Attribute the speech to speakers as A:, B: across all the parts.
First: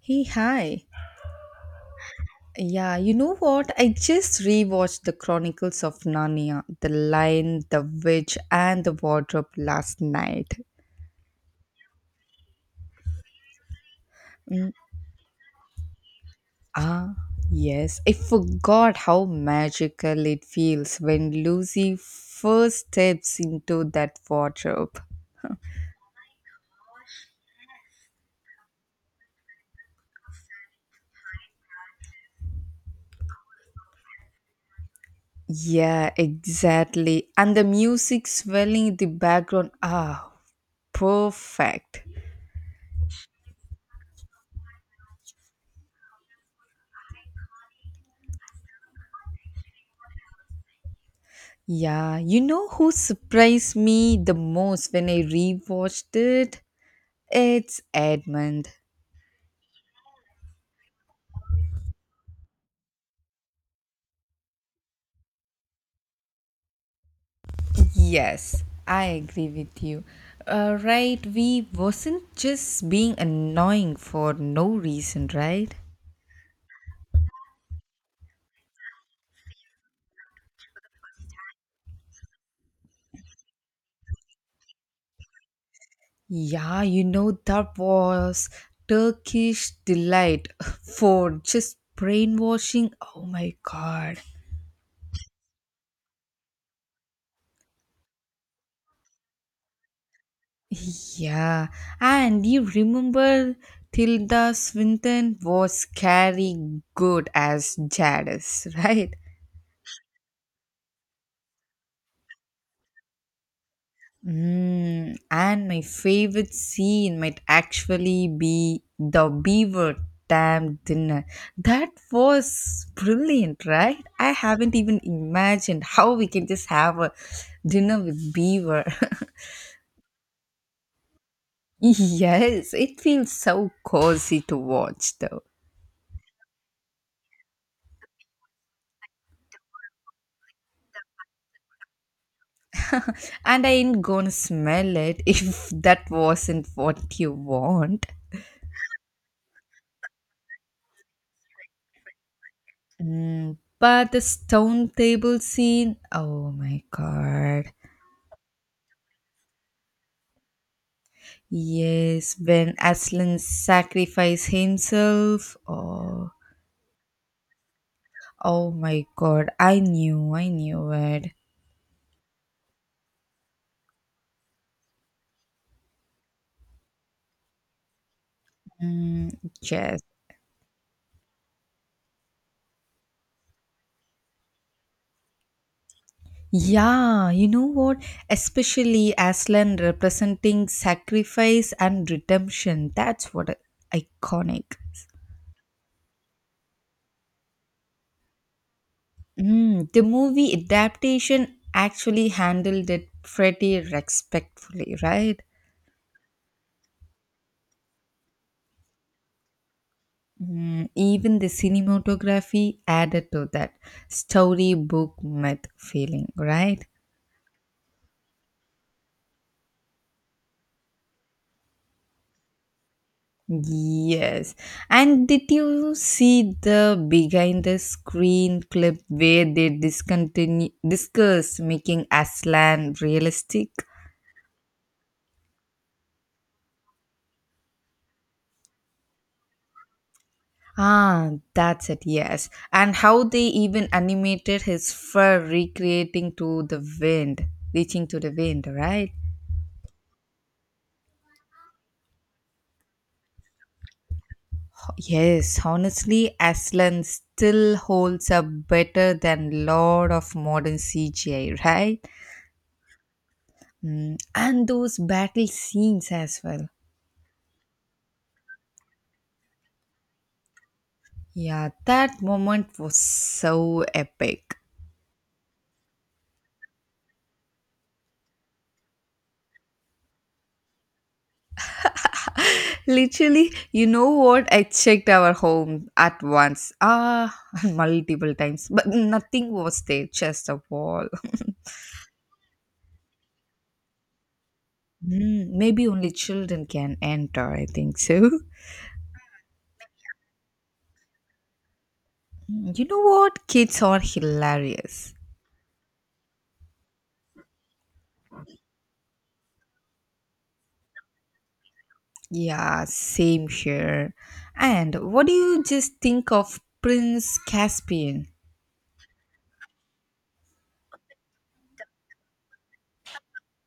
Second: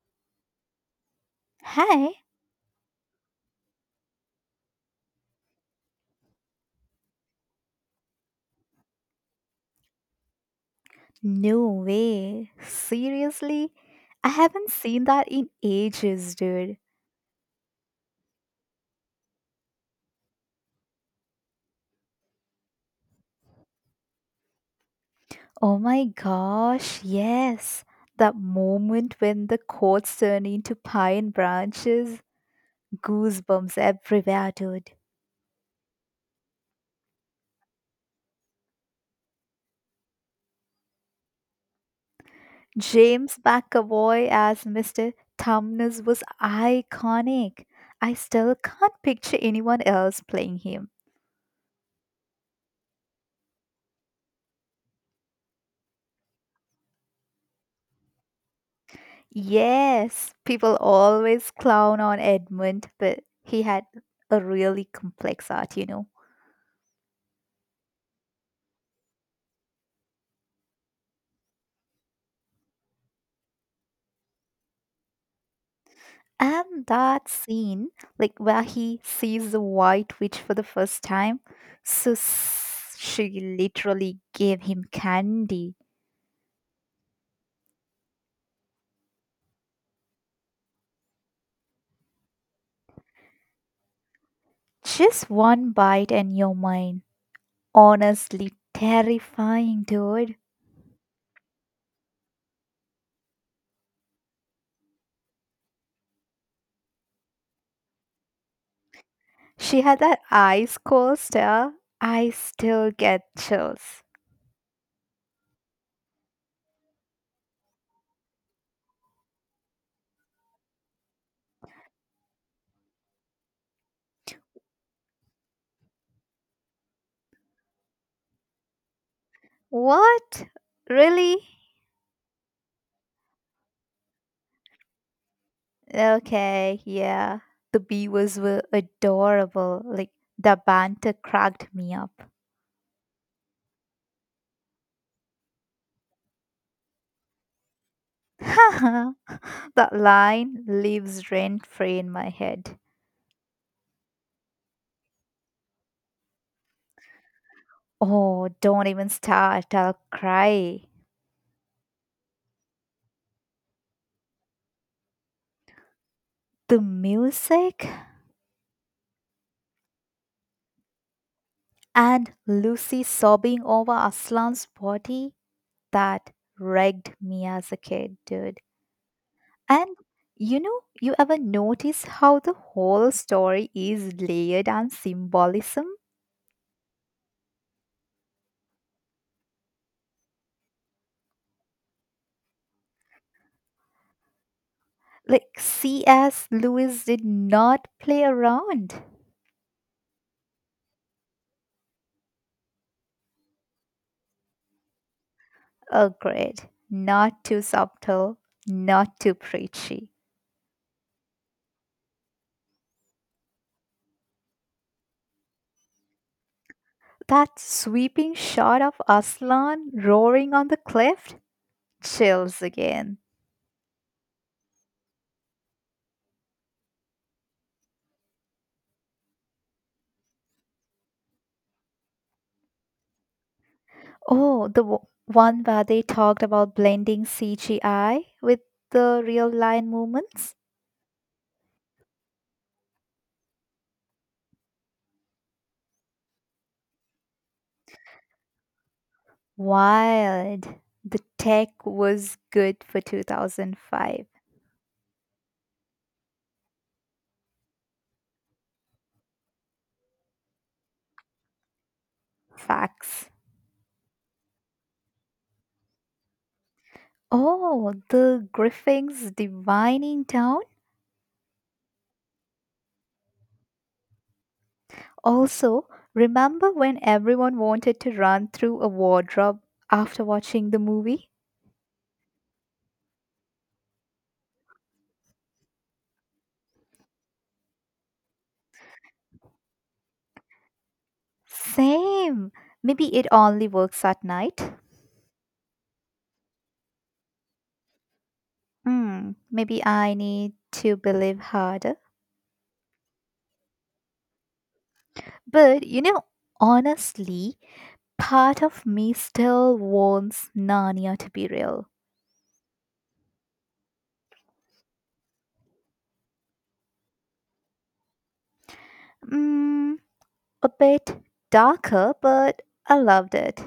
A: Hey, hi.
B: Hi?
A: Yeah, you know what? I just rewatched The Chronicles of Narnia, The Lion, The Witch, and The Wardrobe last night.
B: No way. Seriously? I haven't
A: Mm,
B: seen that in ages, dude.
A: Ah, yes. I forgot how magical it feels when Lucy first steps into that wardrobe.
B: Oh my gosh, yes. That moment when the courts turn into pine branches, goosebumps everywhere, dude.
A: Yeah, exactly. And the music swelling in the background. Perfect.
B: James McAvoy as Mr. Tumnus was iconic. I still can't picture anyone else playing him.
A: Yeah, you know who surprised me the most when I rewatched it? It's Edmund.
B: Yes, people always clown on Edmund, but he had a really complex art, you know.
A: Yes, I agree with you. Right, we wasn't just being annoying for no reason, right?
B: And that scene, like where he sees the White Witch for the first time, she literally gave him candy.
A: Yeah, you know that was Turkish delight for just brainwashing. Oh my god.
B: Just one bite and you're mine. Honestly, terrifying, dude.
A: Yeah, and you remember Tilda Swinton was scary good as Jadis, right?
B: She had that ice cold stare. I still get chills.
A: And my favorite scene might actually be the beaver dam dinner. That was brilliant, right? I haven't even imagined how we can just have a dinner with beaver.
B: What? Really?
A: Yes, it feels so cozy to watch though.
B: Okay, yeah. The beavers were adorable. Like, the banter cracked me up.
A: And I ain't gonna smell it if that wasn't what you want.
B: That line lives rent free in my head.
A: But the stone table scene, oh my god.
B: Oh, don't even start, I'll cry.
A: Yes, when Aslan sacrificed himself, oh,
B: The music
A: oh my god, I knew it.
B: and Lucy sobbing over Aslan's body, that wrecked me as a kid, dude.
A: Mm,
B: And
A: yes.
B: you know, you ever notice how the whole story is layered and symbolism?
A: Yeah, you know what? Especially Aslan representing sacrifice and redemption. That's what iconic.
B: Like C.S. Lewis did not play around.
A: The movie adaptation actually handled it pretty respectfully, right?
B: Agreed. Not too subtle, not too preachy.
A: Even the cinematography added to that storybook myth feeling, right?
B: That sweeping shot of Aslan roaring on the cliff? Chills again.
A: Yes. And did you see the behind the screen clip where they discontinue discussed making Aslan realistic?
B: Oh, the one where they talked about blending CGI with the real line movements?
A: That's it, yes. And how they even animated his fur recreating to the wind, reaching to the wind, right?
B: Wild. The tech was good for 2005.
A: Yes, honestly, Aslan still holds up better than lot of modern CGI, right?
B: Facts.
A: And those battle scenes as well.
B: Oh, the Griffins divining town?
A: Yeah, that moment was so epic.
B: Also, remember when everyone wanted to run through a wardrobe after watching the movie?
A: Literally, you know what? I checked our home at once, multiple times, but nothing was there, just a wall.
B: Same. Maybe it only works at night.
A: Maybe only children can enter, I think so.
B: Hmm, maybe I need to believe harder.
A: You know what? Kids are hilarious.
B: But you know, honestly, part of me still wants Narnia to be real.
A: Yeah, same here. And what do you just think of Prince Caspian?
B: Mm, a bit darker, but I loved it.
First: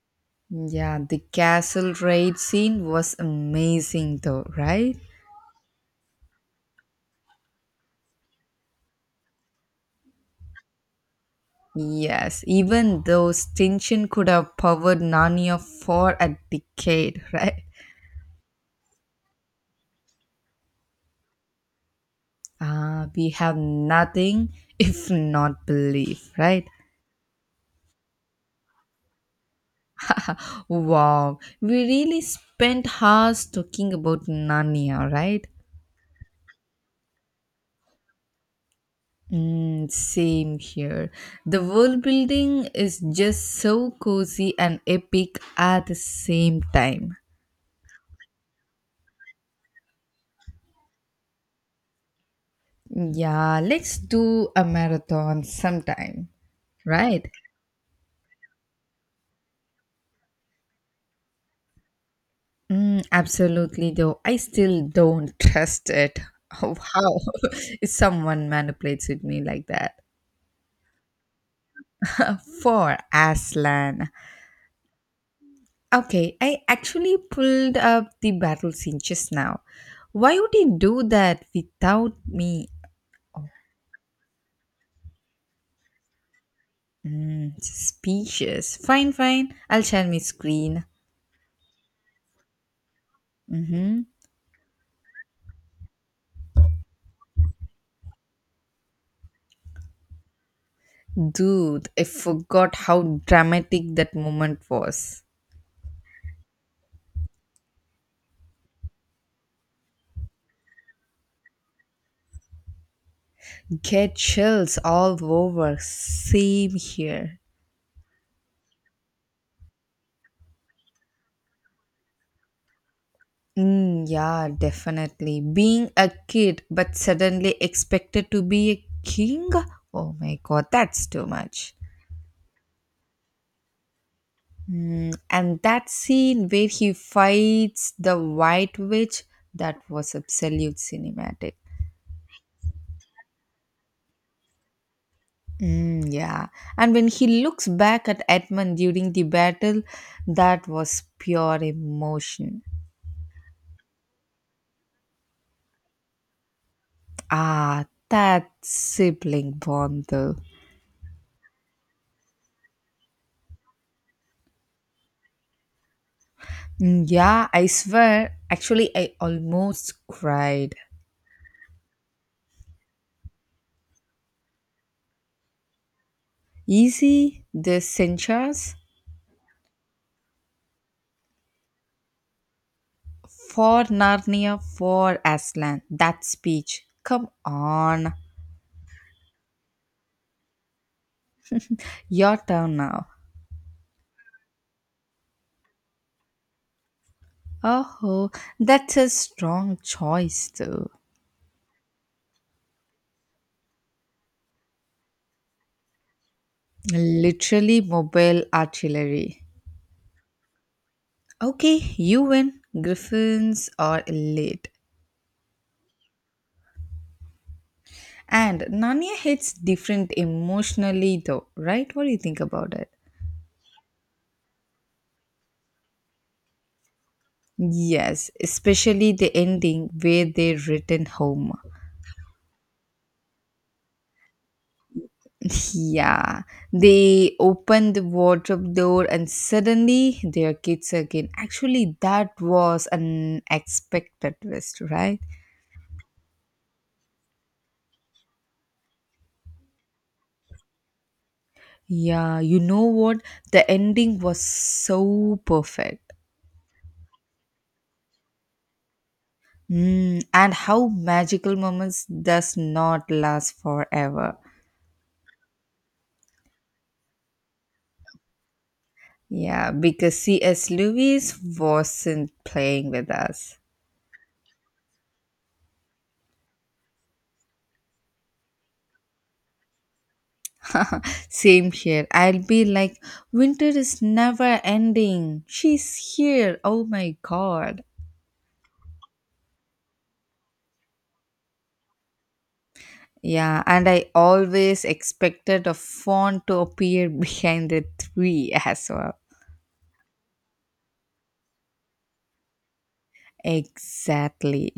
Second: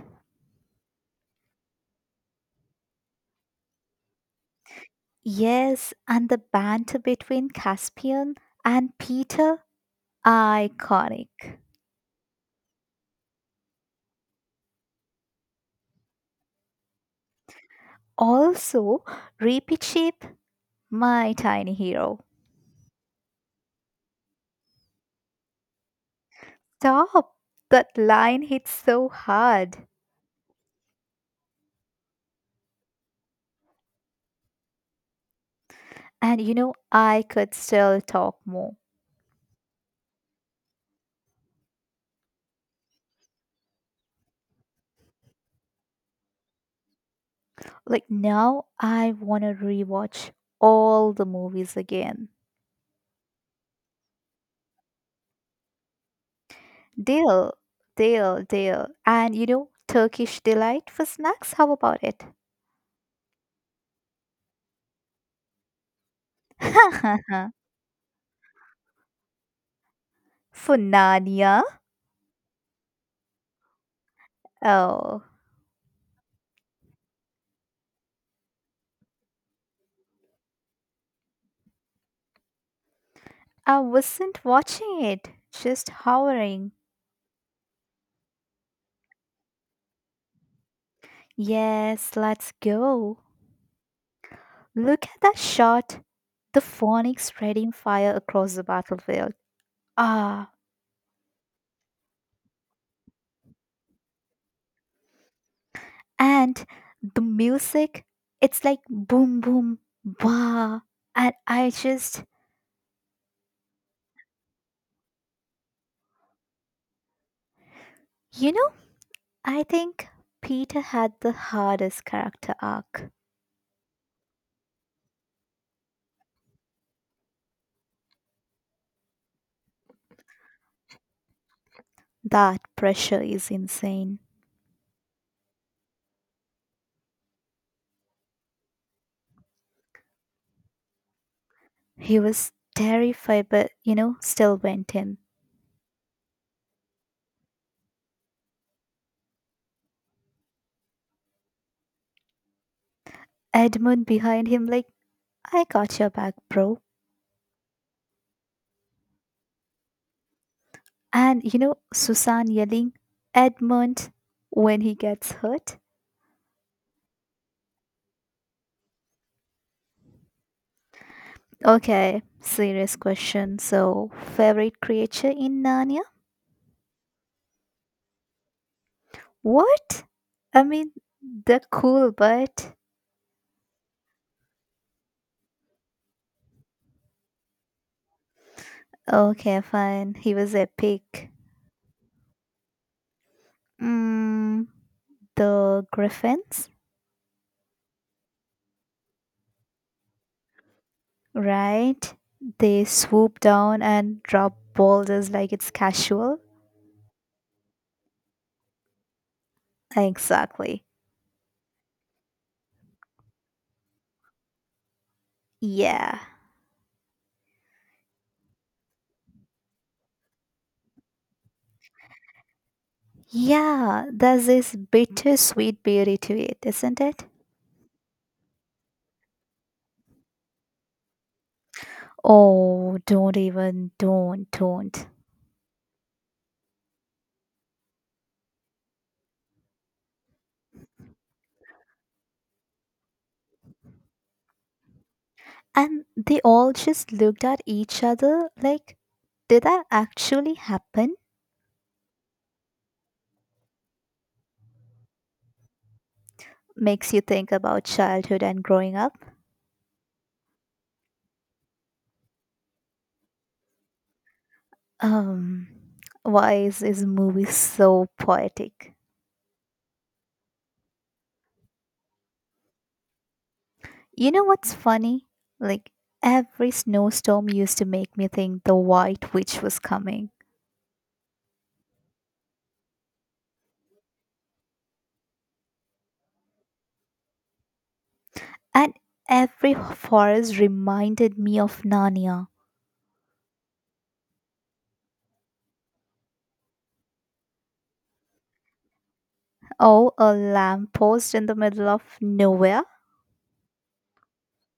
A: Yeah, the castle raid scene was amazing, though, right?
B: Yes, and the banter between Caspian and Peter, iconic.
A: Yes, even those tension could have powered Narnia for a decade, right?
B: Also, Repeat Sheep, my tiny hero.
A: We have nothing if not belief, right?
B: Stop! That line hits so hard.
A: Wow, we really spent hours talking about Narnia, right?
B: And you know, I could still talk more.
A: Mm, same here. The world building is just so cozy and epic at the same time.
B: Like now, I want to rewatch all the movies again.
A: Yeah, let's do a marathon sometime, right?
B: Deal, deal, deal. And you know, Turkish delight for snacks. How about it?
A: Mm, absolutely, though. I still don't trust it. How if someone manipulates with me like that?
B: For Nania.
A: For Aslan.
B: Oh.
A: Okay, I actually pulled up the battle scene just now. Why would he do that without me? Oh,
B: I wasn't watching it, just hovering.
A: suspicious. Fine, fine. I'll share my screen.
B: Yes, let's go.
A: Mm-hmm.
B: Look at that shot. The phonics spreading fire across the battlefield. Ah,
A: Dude, I forgot how dramatic that moment was.
B: and the music, it's like boom, boom, bah. And I just,
A: Get chills all over. Same here.
B: you know, I think Peter had the hardest character arc.
A: Mm, yeah, definitely. Being a kid but suddenly expected to be a king? Oh my god, that's too much.
B: That pressure is insane.
A: And that scene where he fights the White Witch, that was absolute cinematic.
B: He was terrified, but, you know, still went in.
A: Mm, yeah. And when he looks back at Edmund during the battle, that was pure emotion.
B: Edmund behind him, like, I got your back, bro.
A: Ah, that sibling bond though.
B: And you know, Susan yelling, Edmund, when he gets hurt?
A: Mm, yeah, I swear. Actually, I almost cried.
B: Okay, serious question. So, favorite creature in Narnia?
A: Easy, the censures
B: What? I mean, they're cool, but.
A: for Narnia for Aslan. That speech. Come on,
B: Okay, fine. He was epic.
A: your turn now.
B: Mm, the griffins,
A: Oh, that's a strong choice, though.
B: right? They swoop down and drop boulders like it's casual.
A: Literally mobile artillery.
B: Exactly.
A: Okay, you win. Griffins are elite.
B: Yeah.
A: And Narnia hits different emotionally, though, right? What do you think about it?
B: Yeah, there's this bittersweet beauty to it, isn't it?
A: Yes, especially the ending where they return home.
B: Oh, don't even, don't, don't.
A: Yeah, they open the wardrobe door and suddenly they are kids again. Actually, that was an expected twist, right?
B: And they all just looked at each other like, did that actually happen?
A: Yeah, you know what? The ending was so perfect.
B: Makes you think about childhood and growing up.
A: And how magical moments does not last forever.
B: Um, why is this movie so poetic?
A: Yeah, because C.S. Lewis wasn't playing with us.
B: You know what's funny? Like, every snowstorm used to make me think the White Witch was coming.
A: Same here. I'll be like, winter is never ending. She's here. Oh my god.
B: And every forest reminded me of Narnia.
A: Yeah, and I always expected a fawn to appear behind the tree as well.
B: Oh, a lamppost in the middle of nowhere?
A: Exactly.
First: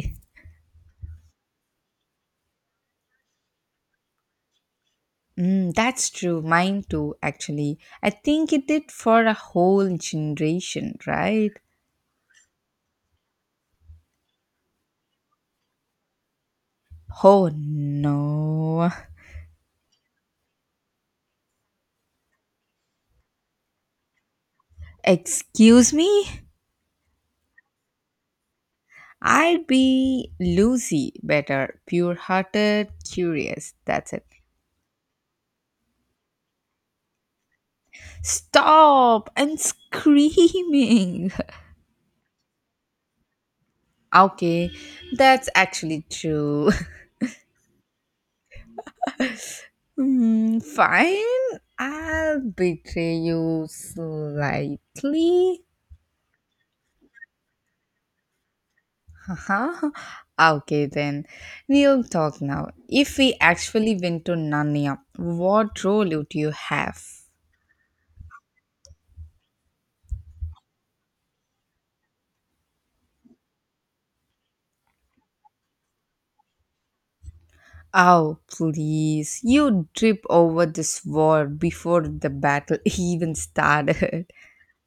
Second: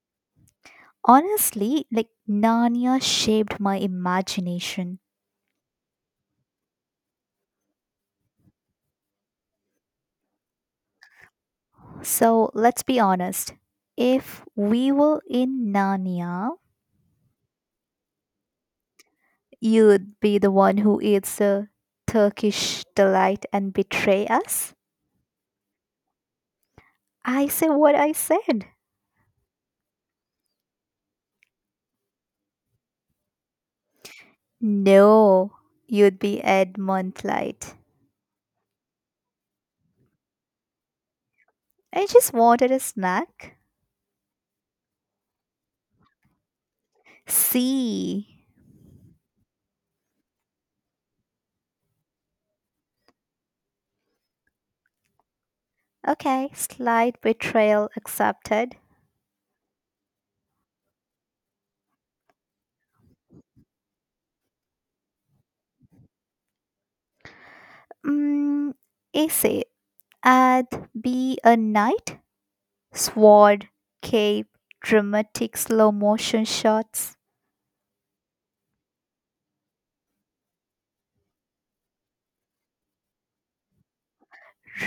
B: Honestly, like Narnia shaped my imagination.
A: That's true. Mine too, actually. I think it did for a whole generation, right?
B: So let's be honest. If we were in Narnia,
A: Oh no.
B: you'd be the one who eats a Turkish delight and betray us?
A: Excuse me?
B: I say what I said.
A: I'd be Lucy better, pure hearted, curious. That's it.
B: No, you'd be Edmund Light.
A: Stop! And screaming.
B: I just wanted a snack.
A: Okay, that's actually true.
B: See.
A: Fine, I'll betray you slightly.
B: Okay, slight betrayal accepted.
A: Haha. Okay, then we'll talk now. If we actually went to Narnia, what role would you have?
B: Mm, essay. Add be a knight, sword, cape, dramatic slow motion shots.
A: Oh, please, you trip over this war before the battle even started.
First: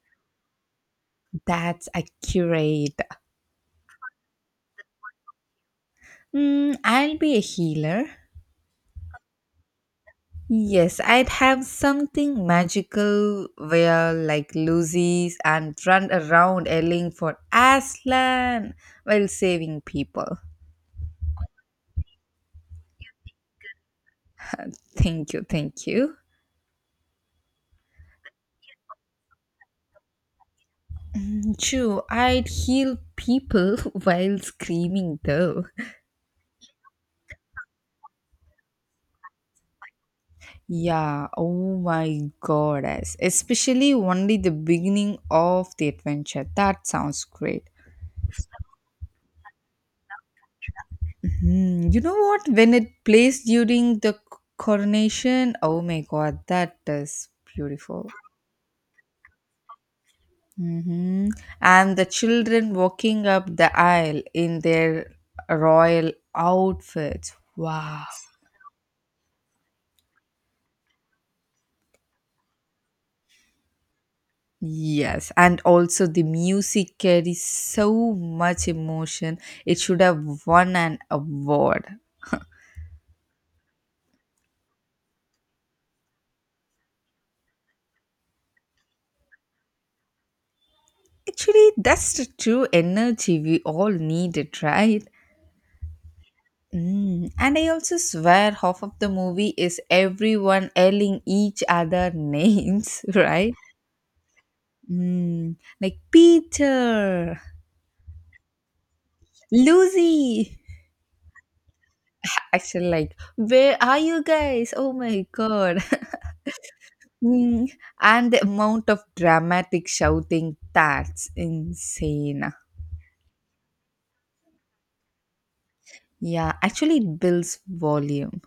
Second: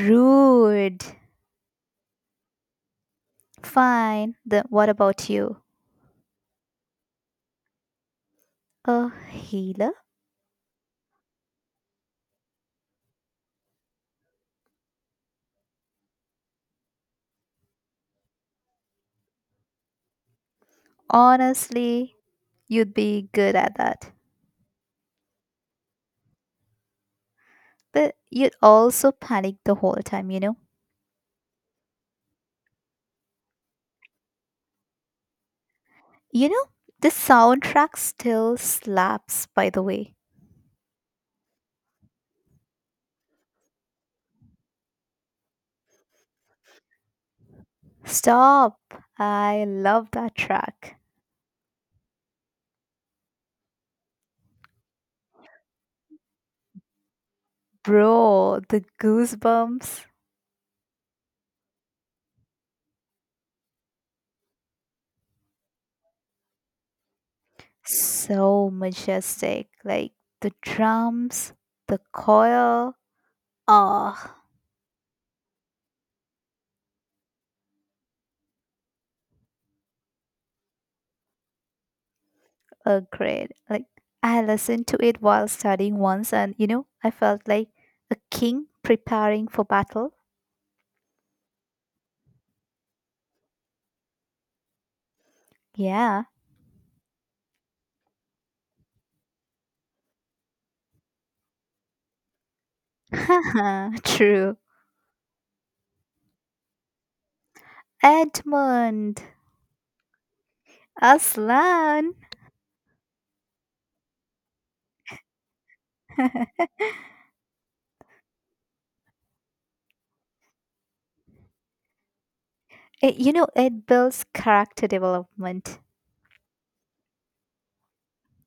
B: Rude.
A: That's accurate.
B: Fine. Then what about you?
A: I'll be a healer.
B: A healer?
A: Yes, I'd have something magical where like Lucy's and run around yelling for Aslan while saving people.
B: Honestly, you'd be good at that.
A: Thank you, thank you.
B: But you'd also panic the whole time, you know?
A: True, I'd heal people while screaming though.
B: You know, the soundtrack still slaps, by the way.
A: Yeah, oh my goddess. Especially only the beginning of the adventure. That sounds great.
B: Stop. I love that track.
A: You know what? When it plays during the coronation, oh my god, that is beautiful.
B: Bro, the goosebumps.
A: hmm And the children walking up the aisle in their royal outfits. Wow.
B: So majestic. Like the drums, the choir. Ah,
A: Yes, and also the music carries so much emotion. It should have won an award.
B: a great. Like I listened to it while studying once, and you know, I felt like a king preparing for battle.
A: Actually, that's the true energy we all needed, right?
B: Yeah,
A: Mm. And I also swear half of the movie is everyone yelling each other names, right?
B: true.
A: Mm. Like Peter,
B: Edmund,
A: Lucy.
B: Aslan.
A: Actually, like, where are you guys? Oh my god. Mm. And the amount of dramatic shouting, that's insane.
B: You know, it builds character development.
A: Yeah, actually, it builds volume.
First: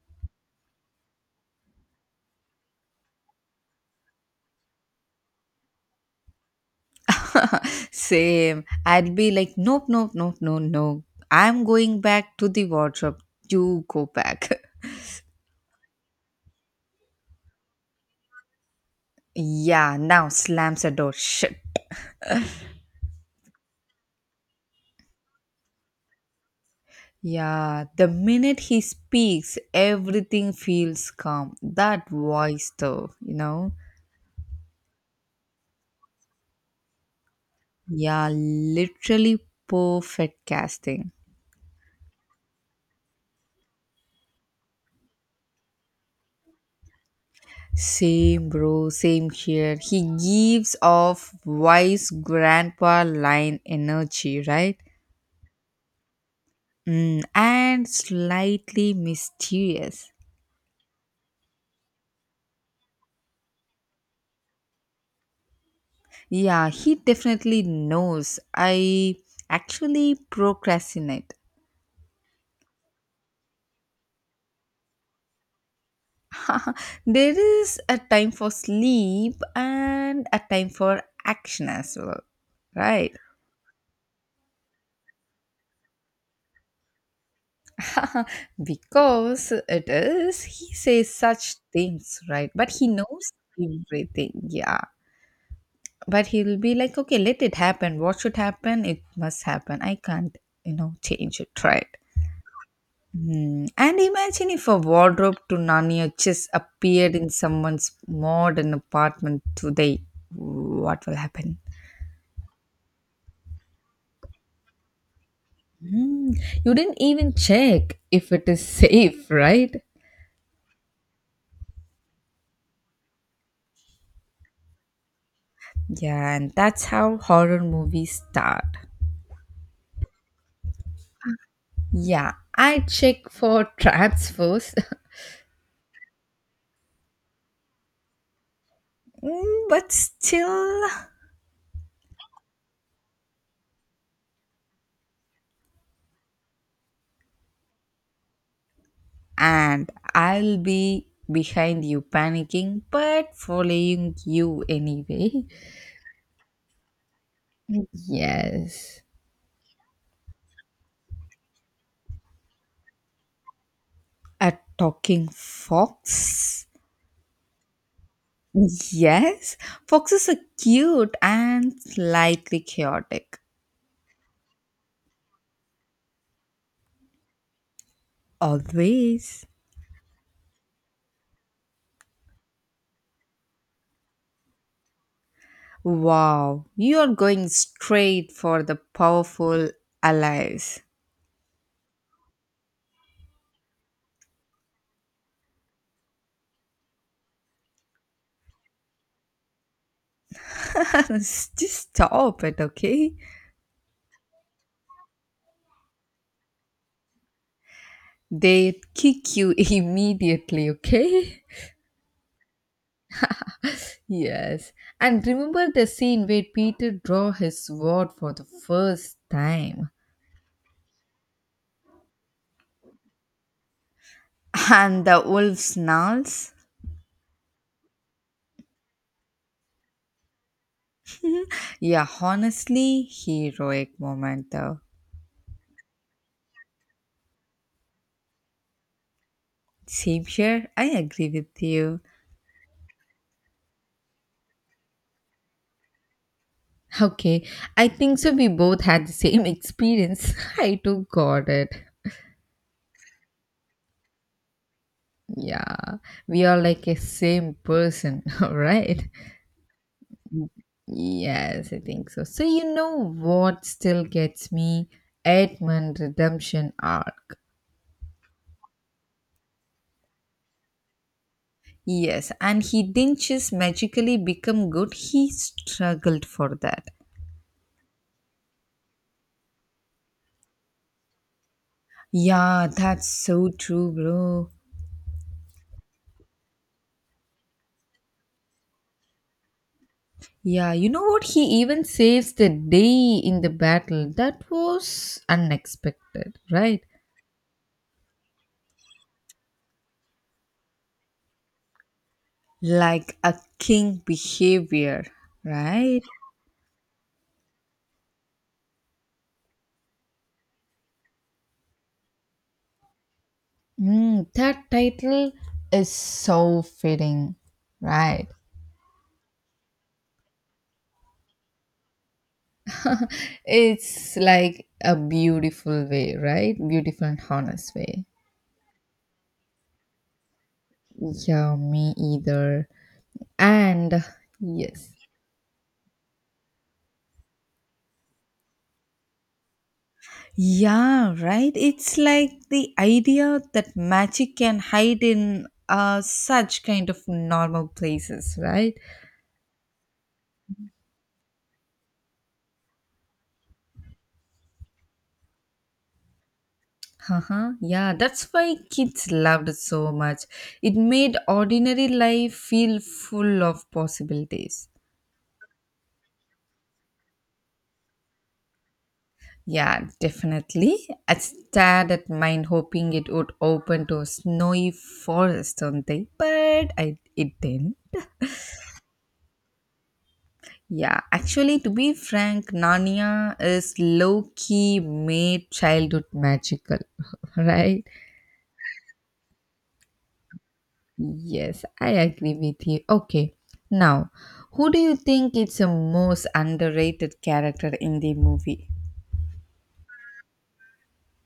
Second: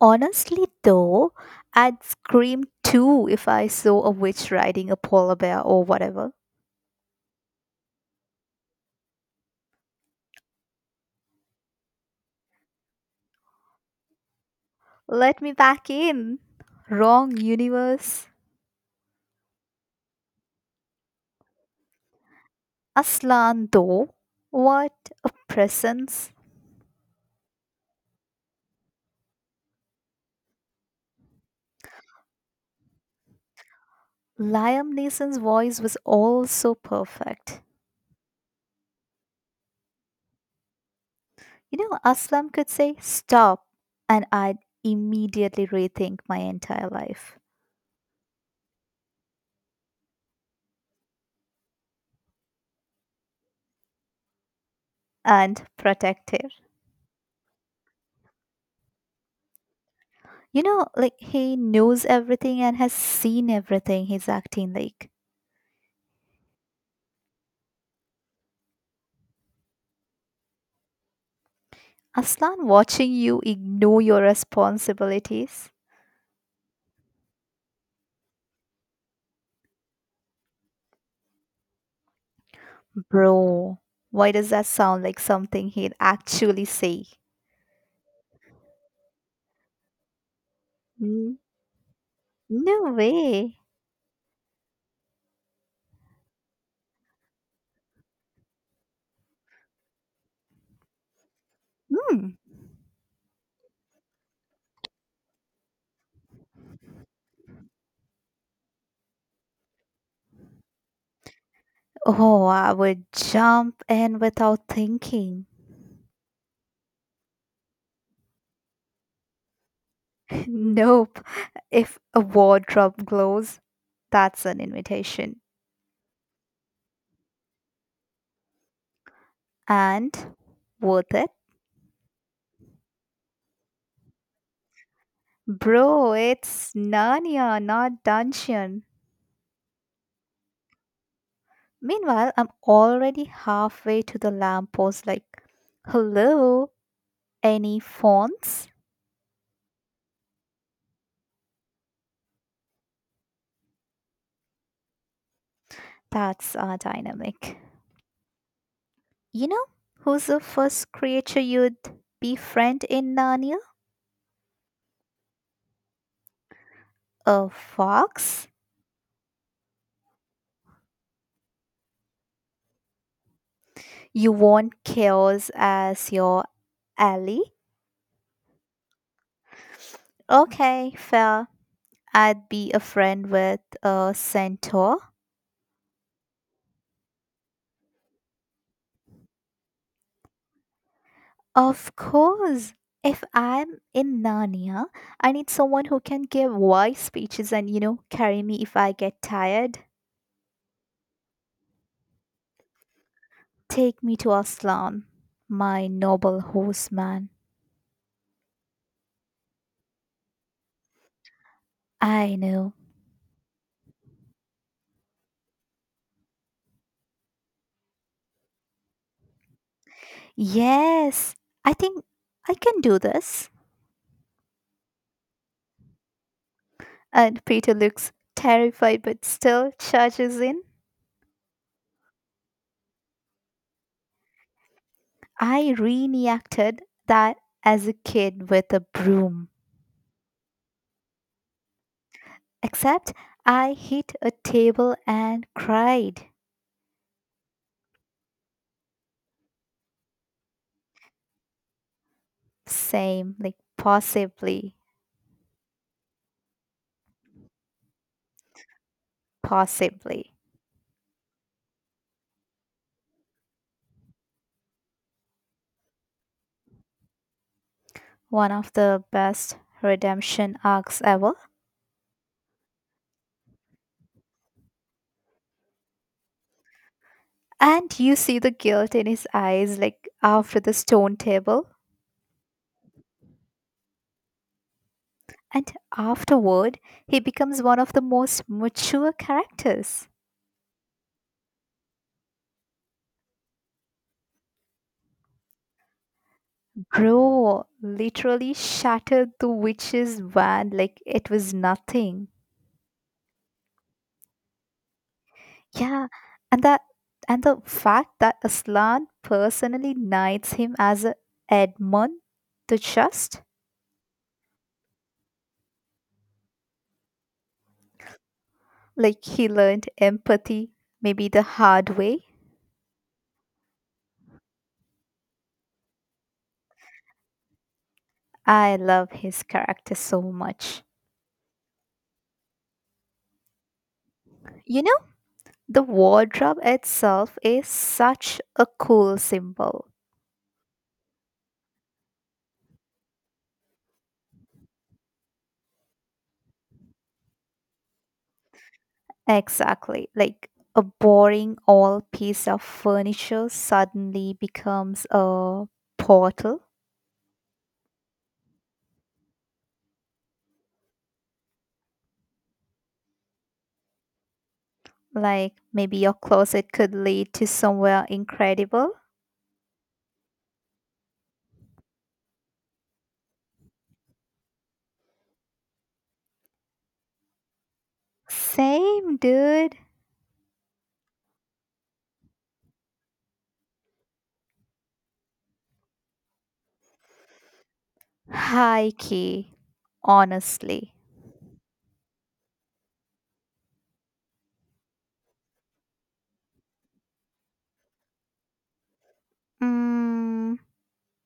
B: Honestly, though, I'd scream too if I saw a witch riding a polar bear or whatever.
A: Same. I'd be like, nope, nope, nope, no, no. I'm going back to the wardrobe. You go back.
B: Let me back in. Wrong universe.
A: Yeah, now slams the door. Shit.
B: Aslan, though. What a presence.
A: Yeah, the minute he speaks, everything feels calm. That voice, though, you know?
B: Liam Neeson's voice was also perfect.
A: Yeah, literally perfect casting.
B: You know, Aslam could say, Stop, and I'd immediately rethink my entire life
A: Same, bro, same here. He gives off wise grandpa line energy, right?
B: and protect her.
A: And slightly mysterious.
B: You know, like he knows everything and has seen everything he's acting like.
A: Yeah, he definitely knows. I actually procrastinate.
B: Aslan watching you ignore your responsibilities.
A: There is a time for sleep and a time for action as well. Right.
B: Bro, why does that sound like something he'd actually say?
A: Because it is, he says
B: Mm,
A: such things, right? But
B: no
A: he knows
B: way.
A: everything. Yeah. But he'll be like, okay, let it happen. What should happen? It must happen. I can't, change it, right?
B: Hmm.
A: And imagine if a wardrobe to Narnia just appeared in someone's modern apartment today. What will happen?
B: Oh, I would jump in without thinking.
A: Hmm, You didn't even check if it is safe, right?
B: Nope. If a wardrobe glows, that's an invitation.
A: Yeah, and that's how horror movies start.
B: And worth it?
A: Yeah, I check for traps first.
B: Bro, it's Narnia, not dungeon.
A: But still,
B: Meanwhile, I'm already halfway to the lamppost, like, hello, any fonts?
A: and I'll be behind you panicking but following you anyway.
B: That's dynamic.
A: Yes.
B: You know who's the first creature you'd befriend in Narnia?
A: A talking fox?
B: A fox?
A: Yes, foxes are cute and slightly chaotic.
B: You want chaos as your ally?
A: Always.
B: Okay, fair. I'd be a friend with a centaur.
A: Wow, you are going straight for the powerful allies.
B: Of course. If I'm in Narnia, I need someone who can give wise speeches and, you know, carry me if I get tired.
A: Just stop it, okay?
B: Take me to Aslan, my noble horseman.
A: They kick you immediately, okay?
B: I know.
A: Yes. And remember the scene where Peter draw his sword for the first time.
B: Yes, I think I can do this.
A: And the wolf snarls.
B: And Peter looks terrified but still charges in.
A: Yeah, honestly, heroic moment though.
B: I reenacted that as a kid with a broom,
A: Same here, I agree with you.
B: except I hit a table and cried.
A: Okay, I think so. We both had the same experience. I too got it.
B: Same, like possibly,
A: Yeah, we are like a same person, alright?
B: possibly.
A: Yes, I think so. So, you know what still gets me? Edmund Redemption arc.
B: One of the best redemption arcs ever.
A: Yes, and he didn't just magically become good, he struggled for that.
B: And you see the guilt in his eyes, like after the stone table.
A: Yeah, that's so true, bro.
B: And afterward, he becomes one of the most mature characters.
A: Yeah, you know what? He even saves the day in the battle. That was unexpected, right?
B: Bro literally shattered the witch's van like it was nothing.
A: Like a king behavior, right?
B: Yeah, and that and the fact that Aslan personally knights him as a Edmund the Just,
A: That title is so fitting, right?
B: like he learned empathy maybe the hard way.
A: It's like a beautiful way, right? Beautiful and honest way.
B: I love his character so much.
A: Yeah, me either. And
B: You
A: yes,
B: know, the wardrobe itself is such a cool symbol.
A: yeah, right. It's like the idea that magic can hide in such kind of normal places, right?
B: Exactly. Like a boring old piece of furniture suddenly becomes a portal.
A: Uh-huh. Yeah, that's why kids loved it so much. It made ordinary life feel full of possibilities.
B: Like maybe your closet could lead to somewhere incredible.
A: Yeah, definitely. I stared at mine hoping it would open to a snowy forest someday, but it didn't.
B: Same, dude.
A: Yeah, actually, to be frank, Narnia is low key made childhood magical, right?
B: High key. Honestly.
A: Yes, I agree with you. Okay, now, who do you think is the most underrated character in the movie?
B: Mm,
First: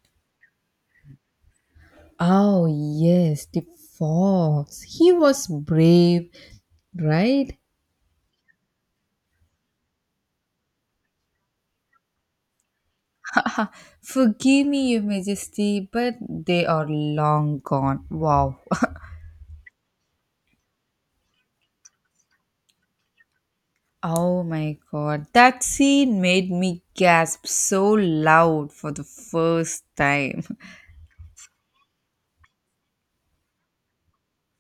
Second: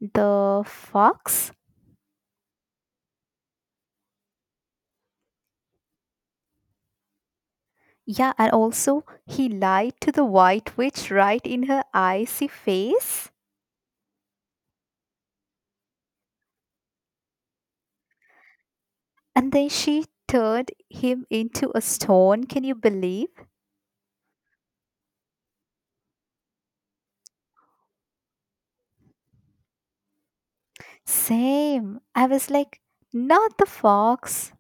B: the fox?
A: Oh, yes, the fox. He was brave, right?
B: Yeah, and also he lied to the white witch right in her icy face.
A: Forgive me, Your Majesty, but they are long gone. Wow.
B: And then she turned him into a stone. Can you believe?
A: Oh my god, that scene made me gasp so loud for the first time.
B: Same. I was like, not the fox.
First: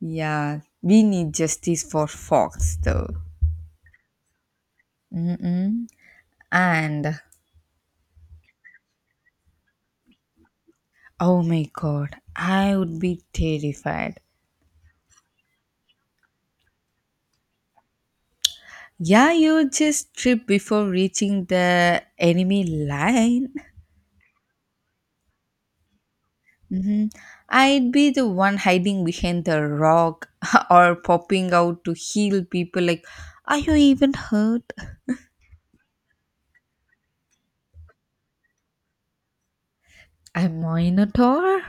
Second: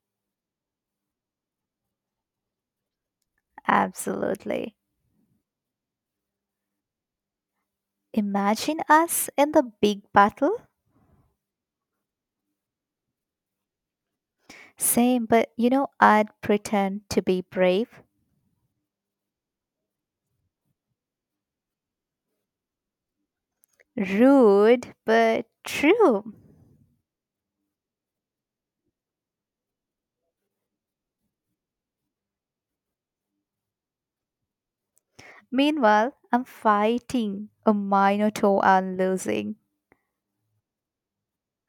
A: Yeah, we need justice for Fox though.
B: Absolutely.
A: Mm-mm. And
B: Imagine us in the big battle.
A: oh my god, I would be terrified.
B: Same, but you know, I'd pretend to be brave,
A: Yeah, you just trip before reaching the enemy line.
B: rude, but true.
A: hmm I'd be the one hiding behind the rock or popping out to heal people like, are you even hurt?
B: Meanwhile, I'm fighting a minotaur and losing.
A: A minotaur?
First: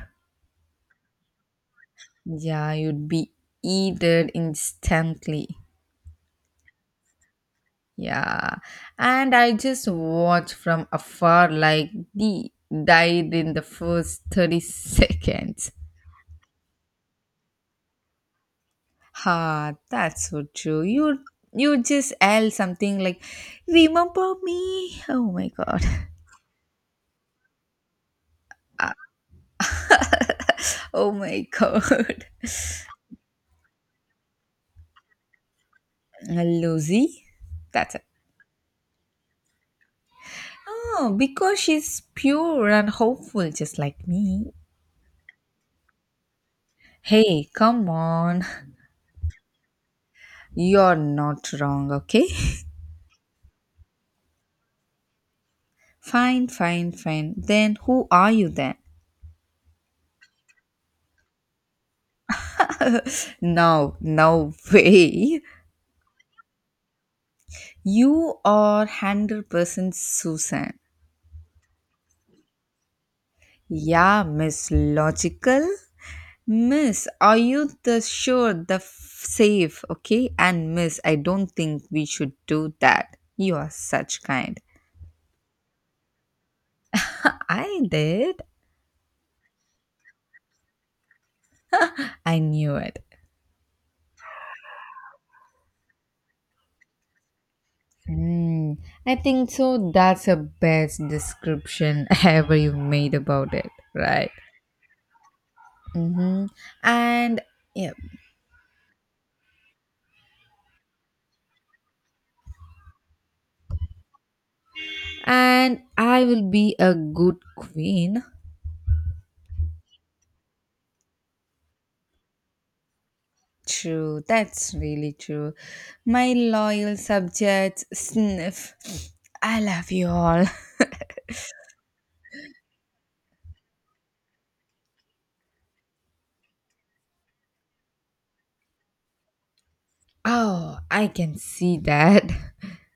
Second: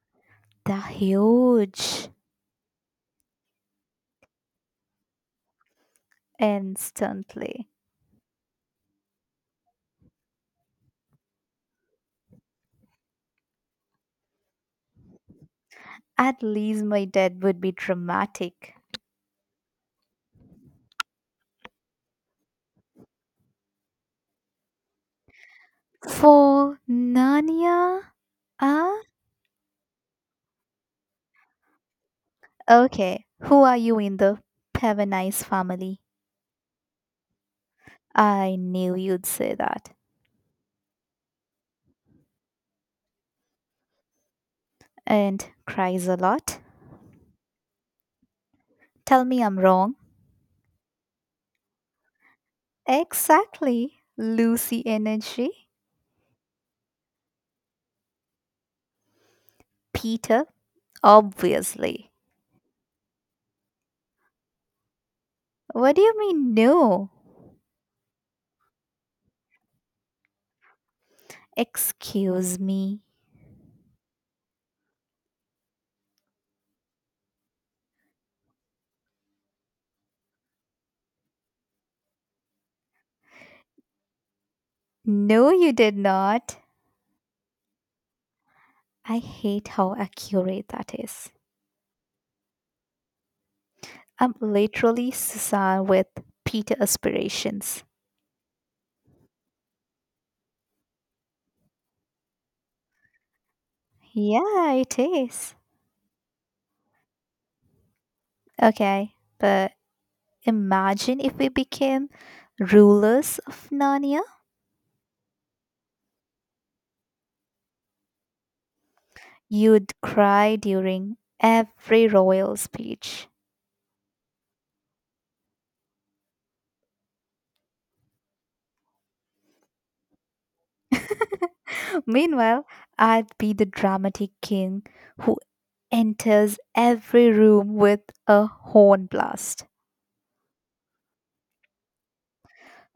B: They're huge.
A: Yeah, you'd be eaten instantly.
B: Instantly.
A: Yeah. And I just watched from afar like the died in the first 30 seconds.
B: At least my death would be dramatic.
A: Ha, that's so true. You just yell something like remember me. Oh my god.
B: For Narnia,
A: Ah, oh my god.
B: okay, who are you in the Pavanice family?
A: Lucy? That's it.
B: I knew you'd say that.
A: Oh, because she's pure and hopeful just like me.
B: And cries a lot.
A: Hey, come on.
B: Tell me I'm wrong.
A: You're not wrong, okay?
B: Exactly. Lucy energy.
A: Fine, fine, fine. Then who are you then?
B: Peter, obviously.
A: No, no way.
B: What do you mean, no?
A: You are 100% Susan.
B: Excuse me.
A: Yeah, Miss Logical. Miss, are you the sure, the safe, okay? And Miss, I don't think we should do that. You are such kind.
B: No, you did not.
A: I did.
B: I hate how accurate that is.
A: I knew it.
B: I'm literally Cesar with Peter aspirations.
A: Mm, I think so. That's the best description ever you made about it, right?
B: Yeah, it is.
A: Mm-hmm. And yeah,
B: Okay, but imagine if we became rulers of Narnia.
A: and I will be a good queen.
B: You'd cry during every royal speech.
A: True, that's really true. My loyal subjects sniff. I love you all.
B: Meanwhile, I'd be the dramatic king who enters every room with a horn blast.
A: Oh, I can see that.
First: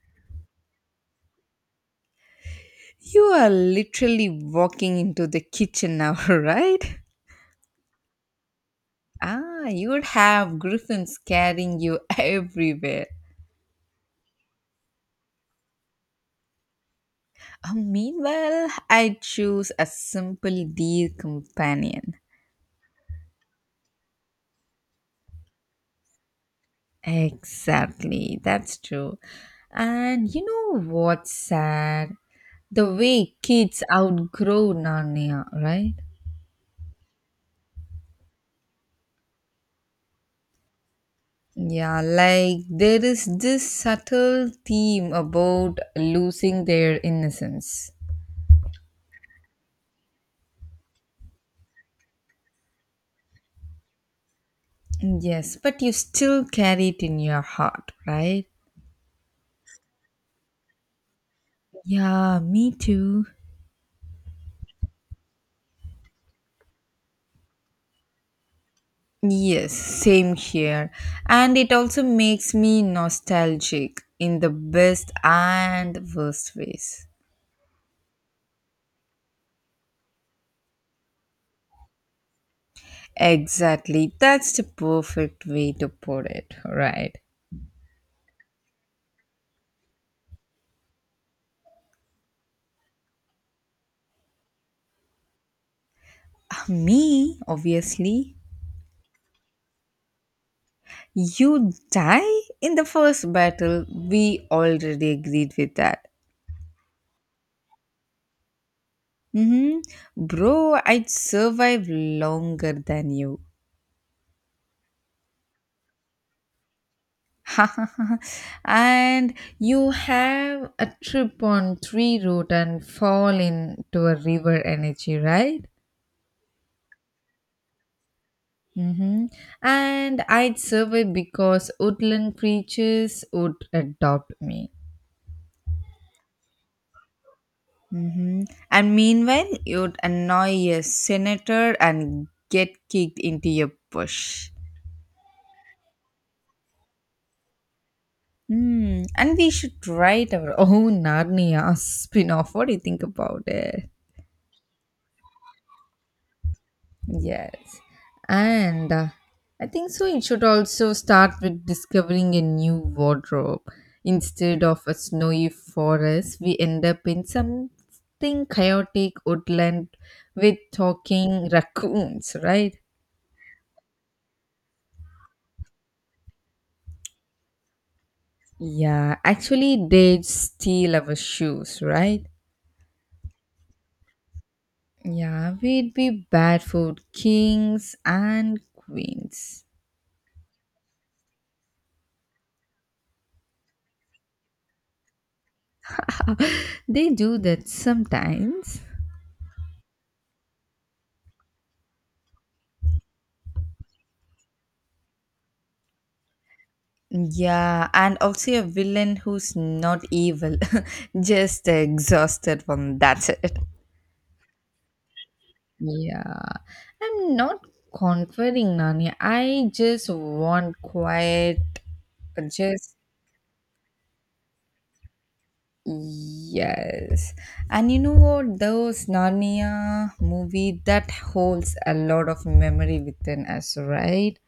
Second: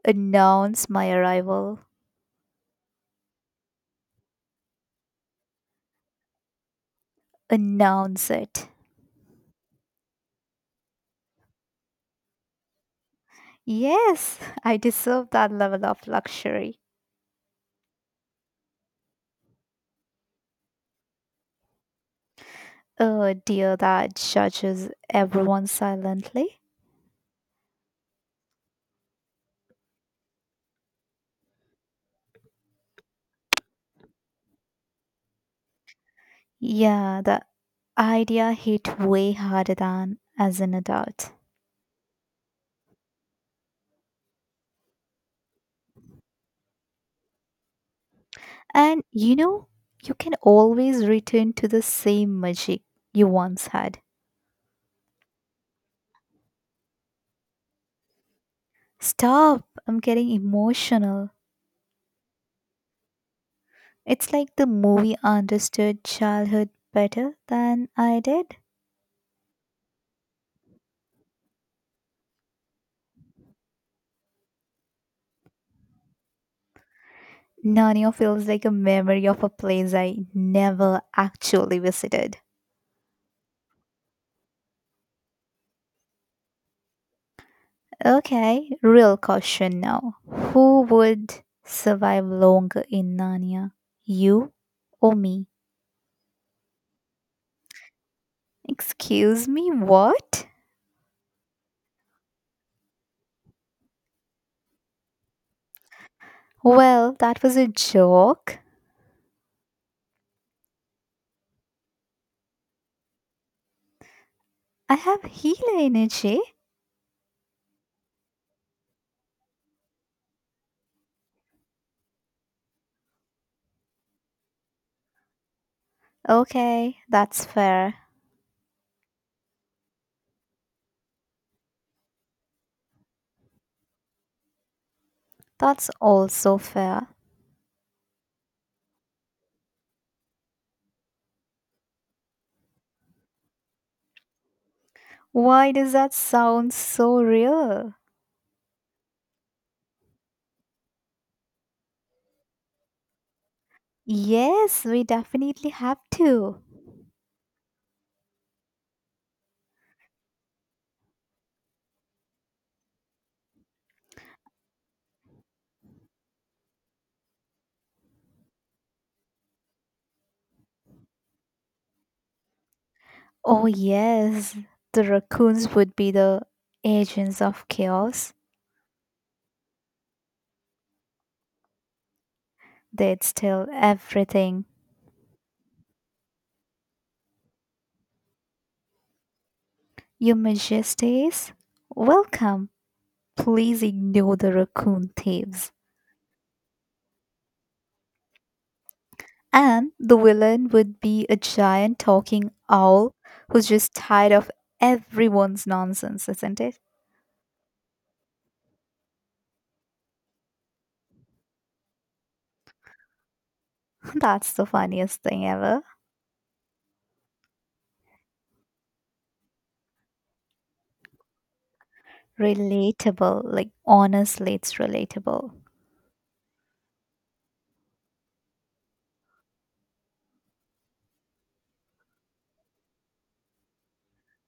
B: Announce my arrival.
A: You are literally walking into the kitchen now, right?
B: Announce it.
A: You would have griffins carrying you everywhere.
B: Yes, I deserve that level of luxury.
A: Meanwhile, I choose a simple dear companion.
B: Oh dear, that judges everyone silently.
A: Exactly, that's true. And you know what's sad? The way kids outgrow Narnia, right?
B: Yeah, the idea hit way harder than as an adult.
A: Yeah, like there is this subtle theme about losing their innocence.
B: And you know, you can always return to the same magic you once had.
A: Yes, but you still carry it in your heart, right?
B: Stop, I'm getting emotional.
A: Yeah, me too.
B: It's like the movie understood childhood better than I did.
A: Yes, same here. And it also makes me nostalgic in the best and worst ways.
B: Narnia feels like a memory of a place I never actually visited.
A: Exactly. That's the perfect way to put it, right?
B: Okay, real question now. Who would survive longer in Narnia? You or me?
A: Me, obviously.
B: Excuse me, what?
A: You die in the first battle. We already agreed with that.
B: Well, that was a joke.
A: Mm-hmm. Bro, I'd survive longer than you.
B: I have healer energy.
A: And you have a trip on tree route and fall into a river energy, right?
B: Okay, that's fair.
A: Mm-hmm. And I'd survive because woodland creatures would adopt me.
B: That's also fair.
A: Mm-hmm. And meanwhile, you'd annoy a senator and get kicked into a bush.
B: Why does that sound so real?
A: Hmm. And we should write our own Narnia spin off. What do you think about it?
B: Yes, we definitely have to.
A: Yes. And I think so. It should also start with discovering a new wardrobe. Instead of a snowy forest, we end up in something chaotic woodland with talking raccoons, right?
B: Oh, yes, the raccoons would be the agents of chaos.
A: Yeah, actually, they'd steal our shoes, right?
B: They'd steal everything.
A: Yeah, we'd be barefoot kings and queens.
B: Your Majesties, welcome. Please ignore the raccoon thieves.
A: They do that sometimes.
B: And the villain would be a giant talking owl who's just tired of everyone's nonsense, isn't it?
A: Yeah, and also a villain who's not evil, just exhausted one. That's it.
B: That's the funniest thing ever.
A: Yeah, I'm not conquering Nani. I just want quiet. Just
B: Relatable. Like, honestly, it's relatable.
A: yes. And you know what? Those Narnia movie that holds a lot of memory within us, right?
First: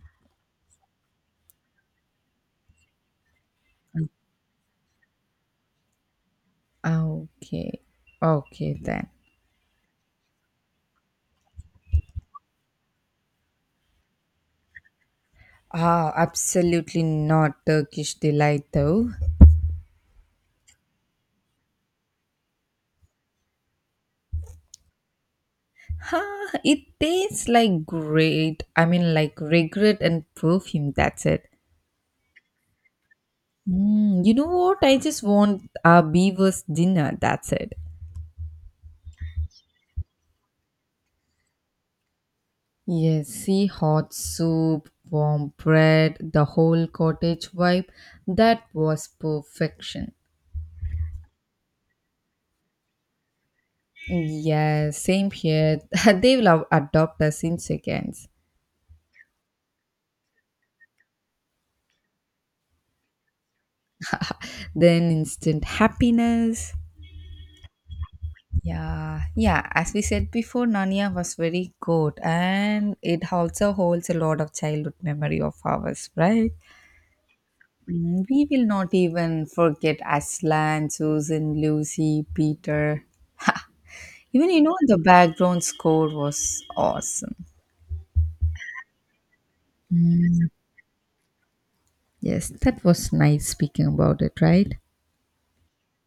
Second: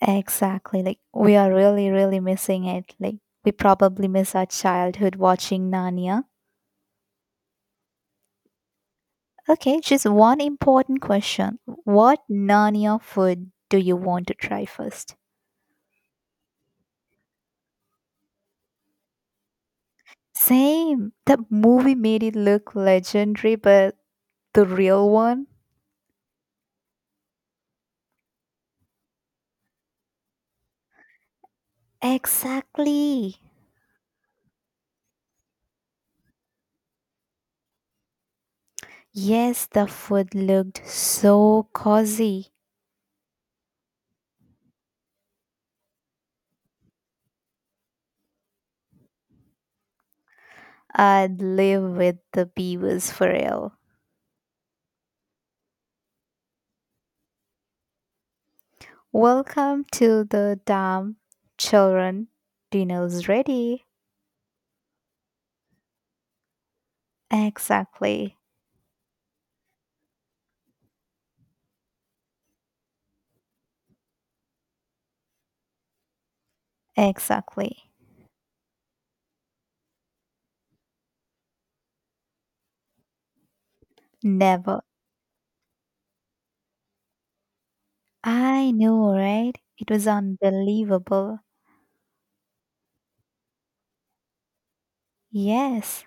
B: Exactly. Like, we are really, really missing it. Like, we probably miss our childhood watching Narnia.
A: Okay. Okay then.
B: Okay, just one important question. What Narnia food do you want to try first?
A: Absolutely not Turkish delight though.
B: Same. That movie made it look legendary, but the real one?
A: Huh, it tastes like great. I mean, like regret and perfume. That's it.
B: Exactly.
A: You know what? I just want a beaver's dinner. That's it.
B: Yes, the food looked so cozy.
A: Yes, see hot soup, warm bread, the whole cottage vibe. That was perfection.
B: I'd live with the beavers for real.
A: Yes. Same here. They will have adopt us in seconds.
B: Welcome to the dam, children. Dinner's ready.
A: Then instant happiness.
B: Exactly.
A: Yeah, yeah. As we said before, Narnia was very good, and it also holds a lot of childhood memory of ours, right?
B: Exactly.
A: We will not even forget Aslan, Susan, Lucy, Peter. Ha! Even you know
B: Never.
A: the background score was awesome.
B: I know, right? It was unbelievable.
A: Yes, that was nice speaking about it, right?
B: Yes.